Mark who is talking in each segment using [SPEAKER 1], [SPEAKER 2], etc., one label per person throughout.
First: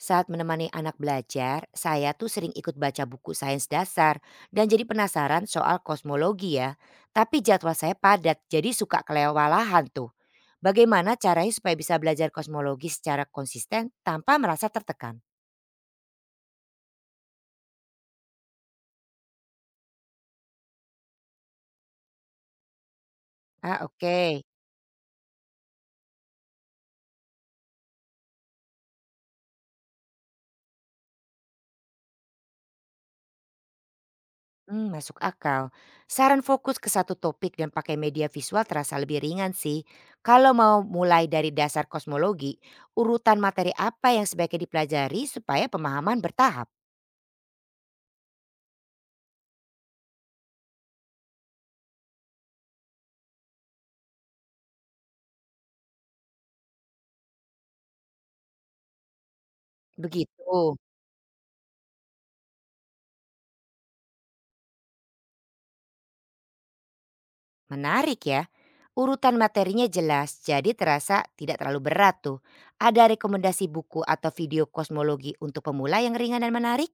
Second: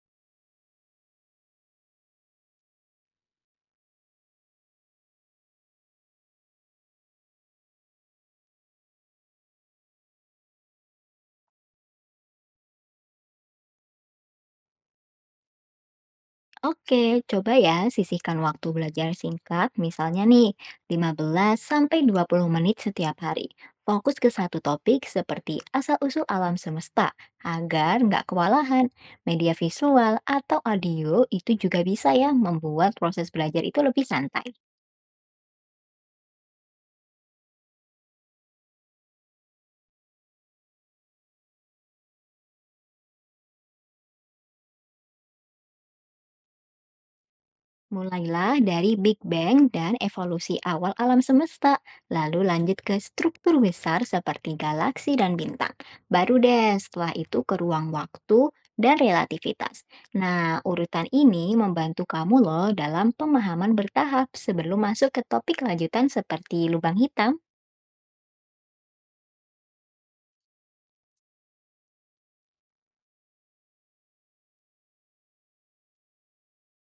[SPEAKER 1] Saat menemani anak belajar, saya tuh sering ikut baca buku sains dasar dan jadi penasaran soal kosmologi ya. Tapi jadwal saya padat, jadi suka kelewalahan tuh. Bagaimana caranya supaya bisa belajar kosmologi secara konsisten tanpa merasa tertekan?
[SPEAKER 2] Oke, coba ya sisihkan waktu belajar singkat, misalnya nih 15 sampai 20 menit setiap hari.
[SPEAKER 1] Ah,
[SPEAKER 2] Fokus ke
[SPEAKER 1] oke.
[SPEAKER 2] satu topik seperti asal-usul alam semesta, agar nggak kewalahan. Media visual atau audio itu juga bisa ya membuat proses belajar itu lebih santai.
[SPEAKER 1] Masuk akal. Saran fokus ke satu topik dan pakai media visual terasa lebih ringan sih. Kalau mau mulai dari dasar kosmologi, urutan materi apa yang sebaiknya dipelajari supaya pemahaman bertahap?
[SPEAKER 2] Mulailah dari Big Bang dan evolusi awal alam semesta, lalu lanjut ke struktur besar seperti galaksi dan bintang. Baru deh setelah itu ke ruang waktu dan relativitas. Nah,
[SPEAKER 1] Begitu.
[SPEAKER 2] urutan ini membantu kamu loh dalam pemahaman bertahap sebelum masuk ke topik lanjutan seperti lubang hitam.
[SPEAKER 1] Menarik ya. Urutan materinya jelas, jadi terasa tidak terlalu berat tuh. Ada rekomendasi buku atau video kosmologi untuk pemula yang ringan dan menarik?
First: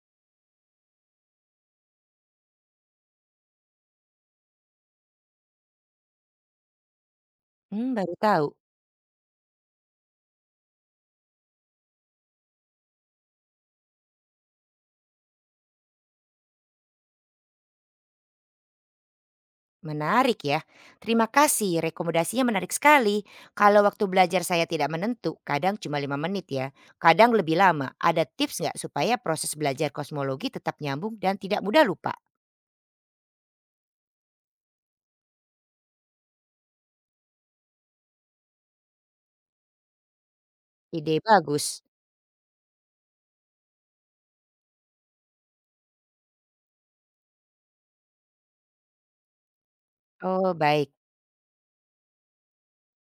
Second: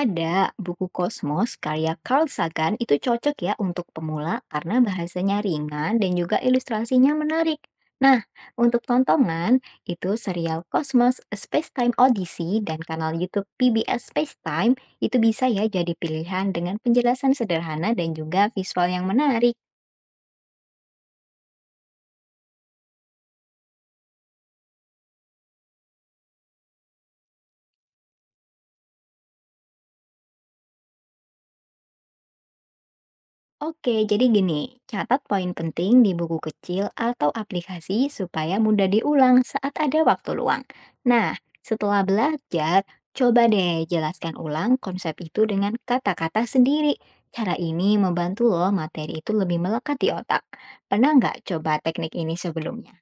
[SPEAKER 2] Ada, buku Kosmos karya Carl Sagan itu cocok ya untuk pemula karena bahasanya ringan dan juga ilustrasinya menarik.
[SPEAKER 1] Baru
[SPEAKER 2] Nah,
[SPEAKER 1] tahu.
[SPEAKER 2] untuk tontonan, itu serial Cosmos A Space Time Odyssey dan kanal YouTube PBS Space Time itu bisa ya jadi pilihan dengan penjelasan sederhana dan juga visual yang menarik.
[SPEAKER 1] Menarik ya. Terima kasih, rekomendasinya menarik sekali. Kalau waktu belajar saya tidak menentu, kadang cuma lima menit ya. Kadang lebih lama. Ada tips nggak supaya proses belajar kosmologi tetap nyambung dan tidak mudah lupa?
[SPEAKER 2] Oke, jadi gini, catat poin penting di buku kecil atau aplikasi supaya mudah diulang saat ada waktu luang.
[SPEAKER 1] Ide
[SPEAKER 2] Nah,
[SPEAKER 1] bagus.
[SPEAKER 2] setelah belajar, coba deh jelaskan ulang konsep itu dengan kata-kata sendiri. Cara ini membantu loh materi itu lebih melekat di otak.
[SPEAKER 1] Oh, baik.
[SPEAKER 2] Pernah nggak coba teknik ini sebelumnya?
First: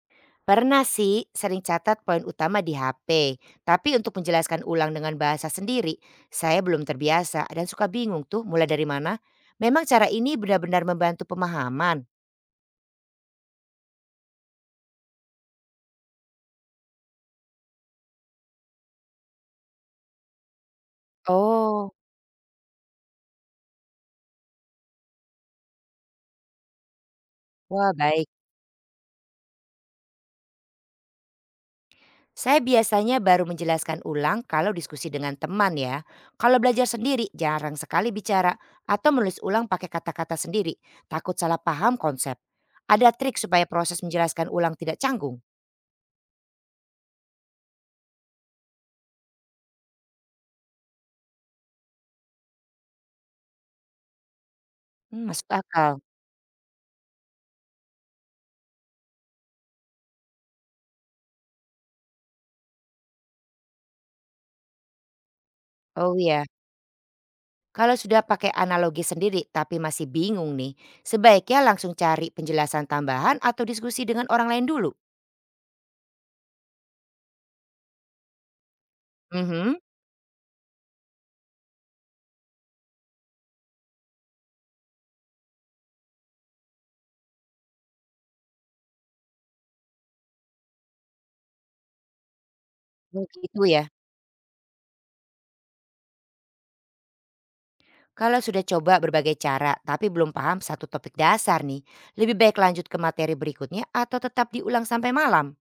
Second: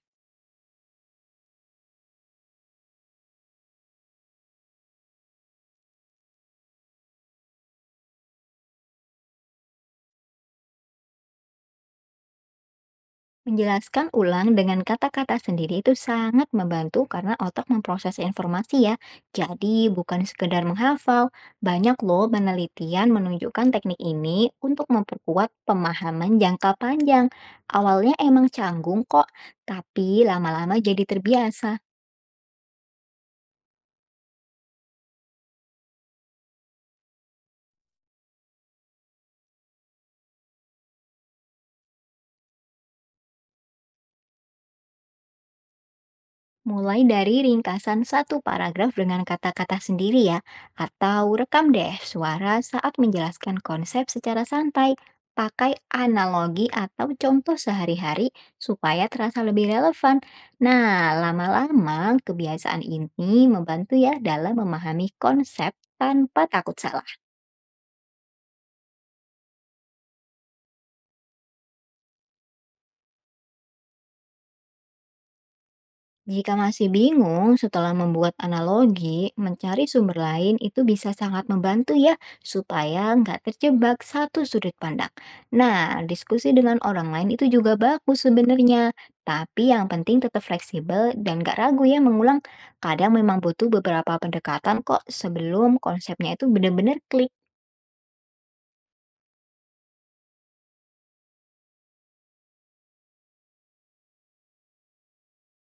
[SPEAKER 1] Pernah sih sering catat poin utama di HP, tapi untuk menjelaskan ulang dengan bahasa sendiri, saya belum terbiasa dan suka bingung tuh mulai dari mana. Memang cara ini benar-benar membantu pemahaman.
[SPEAKER 2] Menjelaskan ulang dengan kata-kata sendiri itu sangat membantu karena otak memproses informasi ya. Jadi bukan sekedar menghafal,
[SPEAKER 1] Oh,
[SPEAKER 2] banyak loh penelitian menunjukkan teknik ini untuk memperkuat pemahaman jangka panjang.
[SPEAKER 1] wah,
[SPEAKER 2] Awalnya
[SPEAKER 1] baik.
[SPEAKER 2] emang canggung kok, tapi lama-lama jadi terbiasa.
[SPEAKER 1] Saya biasanya baru menjelaskan ulang kalau diskusi dengan teman ya. Kalau belajar sendiri jarang sekali bicara atau menulis ulang pakai kata-kata sendiri, takut salah paham konsep. Ada trik supaya proses menjelaskan ulang tidak canggung?
[SPEAKER 2] Mulai dari ringkasan satu paragraf dengan kata-kata sendiri ya, atau rekam deh suara saat menjelaskan konsep secara santai.
[SPEAKER 1] Masuk
[SPEAKER 2] Pakai
[SPEAKER 1] akal.
[SPEAKER 2] analogi atau contoh sehari-hari supaya terasa lebih relevan. Nah, lama-lama kebiasaan ini membantu ya dalam memahami konsep
[SPEAKER 1] Oh iya.
[SPEAKER 2] tanpa takut salah.
[SPEAKER 1] Kalau sudah pakai analogi sendiri tapi masih bingung nih, sebaiknya langsung cari penjelasan tambahan atau diskusi dengan orang lain dulu?
[SPEAKER 2] Jika masih bingung setelah membuat analogi,
[SPEAKER 1] Mhm,
[SPEAKER 2] mencari sumber lain itu bisa sangat membantu ya, supaya nggak terjebak satu sudut pandang. Nah, diskusi dengan orang lain itu juga bagus sebenarnya, tapi yang penting tetap fleksibel dan nggak ragu ya mengulang. Kadang memang
[SPEAKER 1] begitu
[SPEAKER 2] butuh
[SPEAKER 1] ya.
[SPEAKER 2] beberapa pendekatan kok sebelum konsepnya itu benar-benar clear.
[SPEAKER 1] Kalau sudah coba berbagai cara tapi belum paham satu topik dasar nih, lebih baik lanjut ke materi berikutnya atau tetap diulang sampai malam?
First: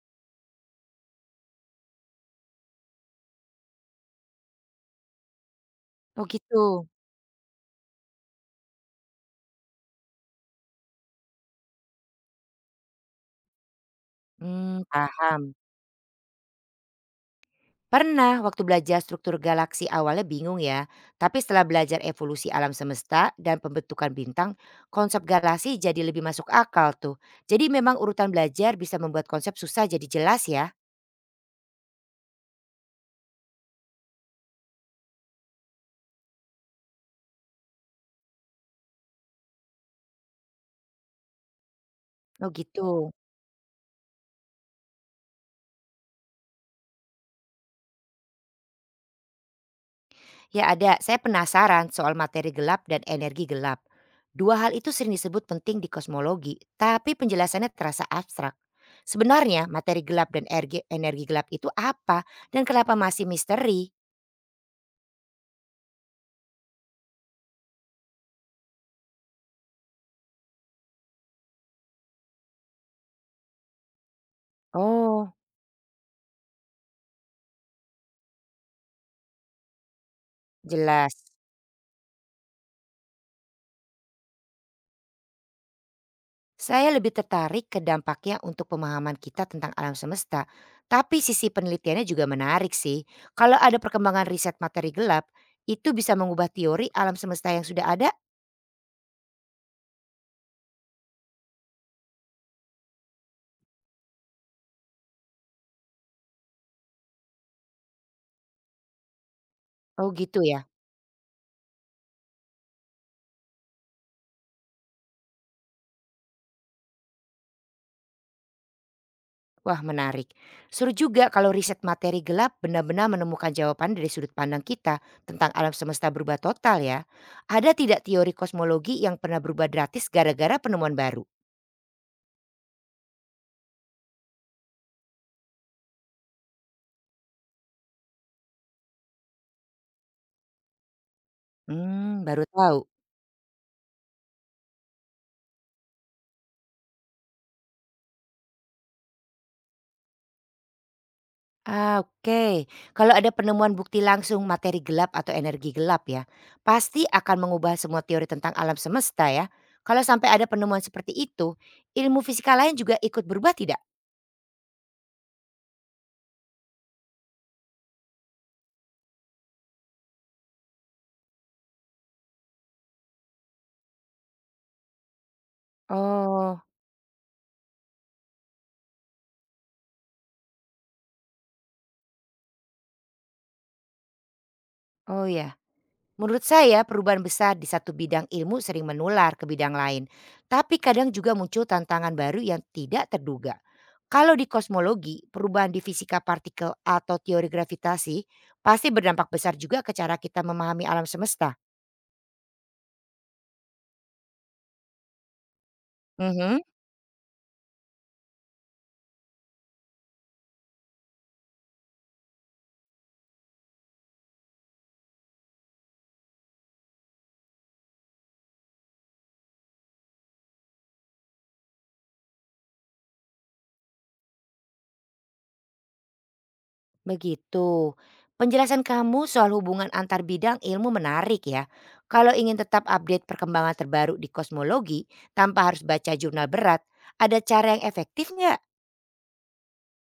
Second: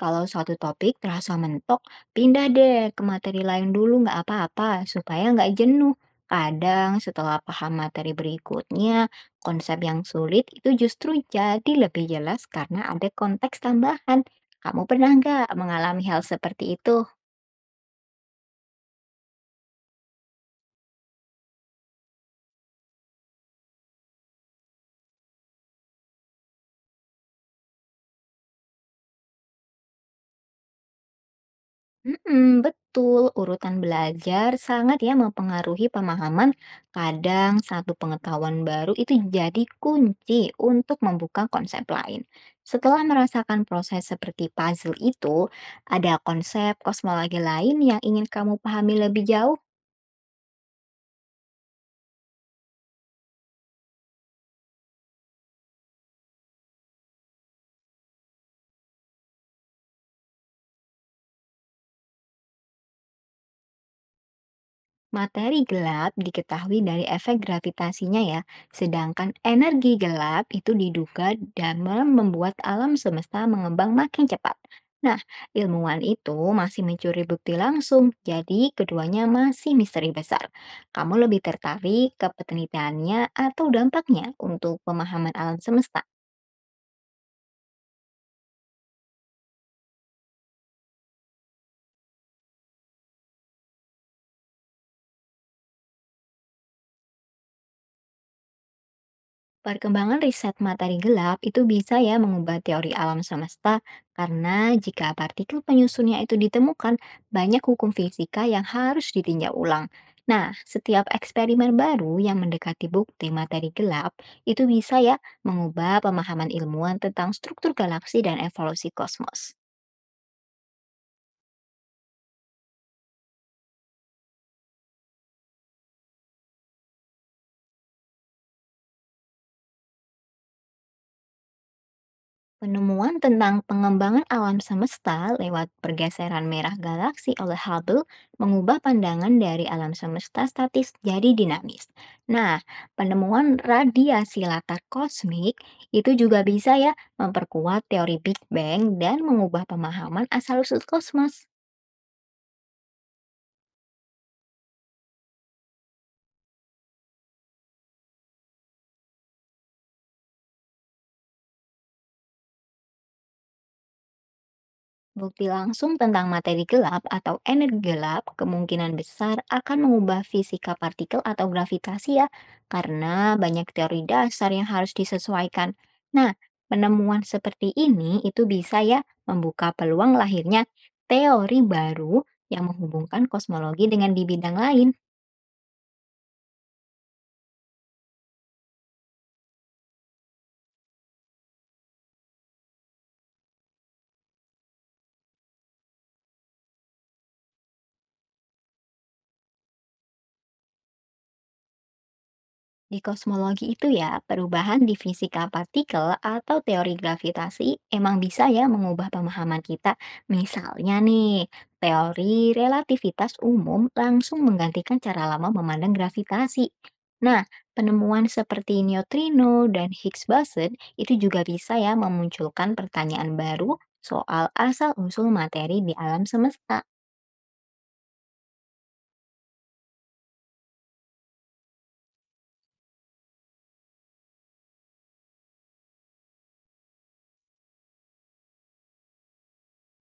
[SPEAKER 2] Kalau suatu topik terasa mentok, pindah deh ke materi lain dulu nggak apa-apa, supaya nggak jenuh.
[SPEAKER 1] Oh gitu.
[SPEAKER 2] Kadang setelah paham materi berikutnya, konsep yang sulit itu justru jadi lebih jelas karena ada konteks tambahan. Kamu pernah nggak
[SPEAKER 1] Paham.
[SPEAKER 2] mengalami hal seperti itu?
[SPEAKER 1] Pernah, waktu belajar struktur galaksi awalnya bingung ya, tapi setelah belajar evolusi alam semesta dan pembentukan bintang, konsep galaksi jadi lebih masuk akal tuh. Jadi memang urutan belajar bisa membuat konsep susah jadi jelas ya.
[SPEAKER 2] Mhm, betul. Urutan belajar sangat ya mempengaruhi pemahaman. Kadang satu pengetahuan baru itu jadi kunci untuk membuka konsep lain.
[SPEAKER 1] Oh gitu.
[SPEAKER 2] Setelah merasakan proses seperti puzzle itu, ada konsep kosmologi lain yang ingin kamu pahami lebih jauh.
[SPEAKER 1] Ya ada, saya penasaran soal materi gelap dan energi gelap. Dua hal itu sering disebut penting di kosmologi, tapi penjelasannya terasa abstrak. Sebenarnya materi gelap dan energi gelap itu apa dan kenapa masih misteri?
[SPEAKER 2] Materi gelap diketahui dari efek gravitasinya ya, sedangkan energi gelap itu diduga dalam membuat alam semesta mengembang makin cepat. Nah,
[SPEAKER 1] Oh,
[SPEAKER 2] ilmuwan itu masih mencuri bukti langsung, jadi keduanya masih misteri besar.
[SPEAKER 1] jelas.
[SPEAKER 2] Kamu lebih tertarik ke penelitiannya atau dampaknya untuk pemahaman alam semesta?
[SPEAKER 1] Saya lebih tertarik ke dampaknya untuk pemahaman kita tentang alam semesta, tapi sisi penelitiannya juga menarik sih. Kalau ada perkembangan riset materi gelap, itu bisa mengubah teori alam semesta yang sudah ada?
[SPEAKER 2] Perkembangan riset materi gelap itu bisa ya mengubah teori alam semesta karena jika partikel penyusunnya itu ditemukan, banyak hukum fisika yang harus ditinjau ulang.
[SPEAKER 1] Oh gitu
[SPEAKER 2] Nah,
[SPEAKER 1] ya.
[SPEAKER 2] setiap eksperimen baru yang mendekati bukti materi gelap itu bisa ya mengubah pemahaman ilmuwan tentang struktur galaksi dan evolusi kosmos.
[SPEAKER 1] Wah menarik. Seru juga kalau riset materi gelap benar-benar menemukan jawaban dari sudut pandang kita tentang alam semesta berubah total ya. Ada tidak teori kosmologi yang pernah berubah gratis gara-gara penemuan baru?
[SPEAKER 2] Penemuan tentang pengembangan alam semesta lewat pergeseran merah galaksi oleh Hubble mengubah pandangan dari alam semesta statis jadi dinamis.
[SPEAKER 1] Baru
[SPEAKER 2] Nah,
[SPEAKER 1] tahu.
[SPEAKER 2] penemuan radiasi latar kosmik itu juga bisa ya memperkuat teori Big Bang dan mengubah pemahaman asal-usul kosmos.
[SPEAKER 1] Ah, oke. Kalau ada penemuan bukti langsung materi gelap atau energi gelap ya, pasti akan mengubah semua teori tentang alam semesta ya. Kalau sampai ada penemuan seperti itu, ilmu fisika lain juga ikut berubah tidak?
[SPEAKER 2] Bukti langsung tentang materi gelap atau energi gelap kemungkinan besar akan mengubah fisika partikel atau gravitasi ya, karena banyak teori dasar yang harus disesuaikan. Nah,
[SPEAKER 1] Oh,
[SPEAKER 2] penemuan seperti ini itu bisa ya membuka peluang lahirnya teori baru yang menghubungkan kosmologi dengan di bidang lain.
[SPEAKER 1] oh ya. Menurut saya perubahan besar di satu bidang ilmu sering menular ke bidang lain. Tapi kadang juga muncul tantangan baru yang tidak terduga. Kalau di kosmologi, perubahan di fisika partikel atau teori gravitasi pasti berdampak besar juga ke cara kita memahami alam semesta.
[SPEAKER 2] Di kosmologi itu ya, perubahan di fisika partikel atau
[SPEAKER 1] Mhm.
[SPEAKER 2] teori gravitasi emang bisa ya mengubah pemahaman kita. Misalnya nih, teori relativitas umum langsung menggantikan cara lama memandang gravitasi. Nah, penemuan seperti neutrino dan Higgs boson itu juga bisa ya memunculkan pertanyaan baru soal asal-usul materi di alam semesta.
[SPEAKER 1] Begitu. Penjelasan kamu soal hubungan antar bidang ilmu menarik ya. Kalau ingin tetap update perkembangan terbaru di kosmologi tanpa harus baca jurnal berat, ada cara yang efektif nggak?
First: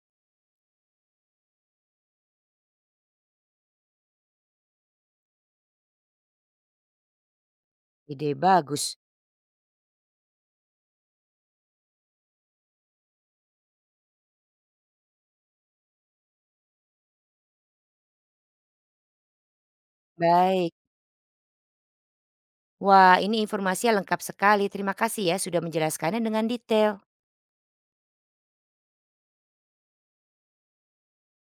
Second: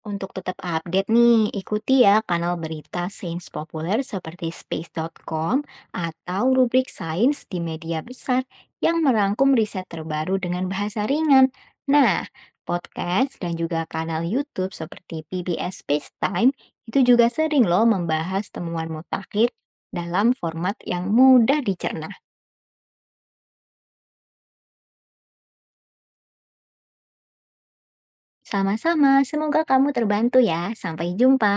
[SPEAKER 2] Untuk tetap update nih, ikuti ya kanal berita sains populer seperti space.com atau rubrik sains di media
[SPEAKER 1] Ide
[SPEAKER 2] besar
[SPEAKER 1] bagus.
[SPEAKER 2] yang merangkum riset terbaru dengan bahasa ringan. Nah, podcast dan juga kanal YouTube seperti PBS Time itu juga sering loh membahas temuan mutakhir dalam
[SPEAKER 1] Baik.
[SPEAKER 2] format yang mudah dicerna.
[SPEAKER 1] Wah, ini informasinya lengkap sekali. Terima kasih ya sudah menjelaskannya dengan detail.
[SPEAKER 2] Sama-sama, semoga kamu terbantu ya. Sampai jumpa.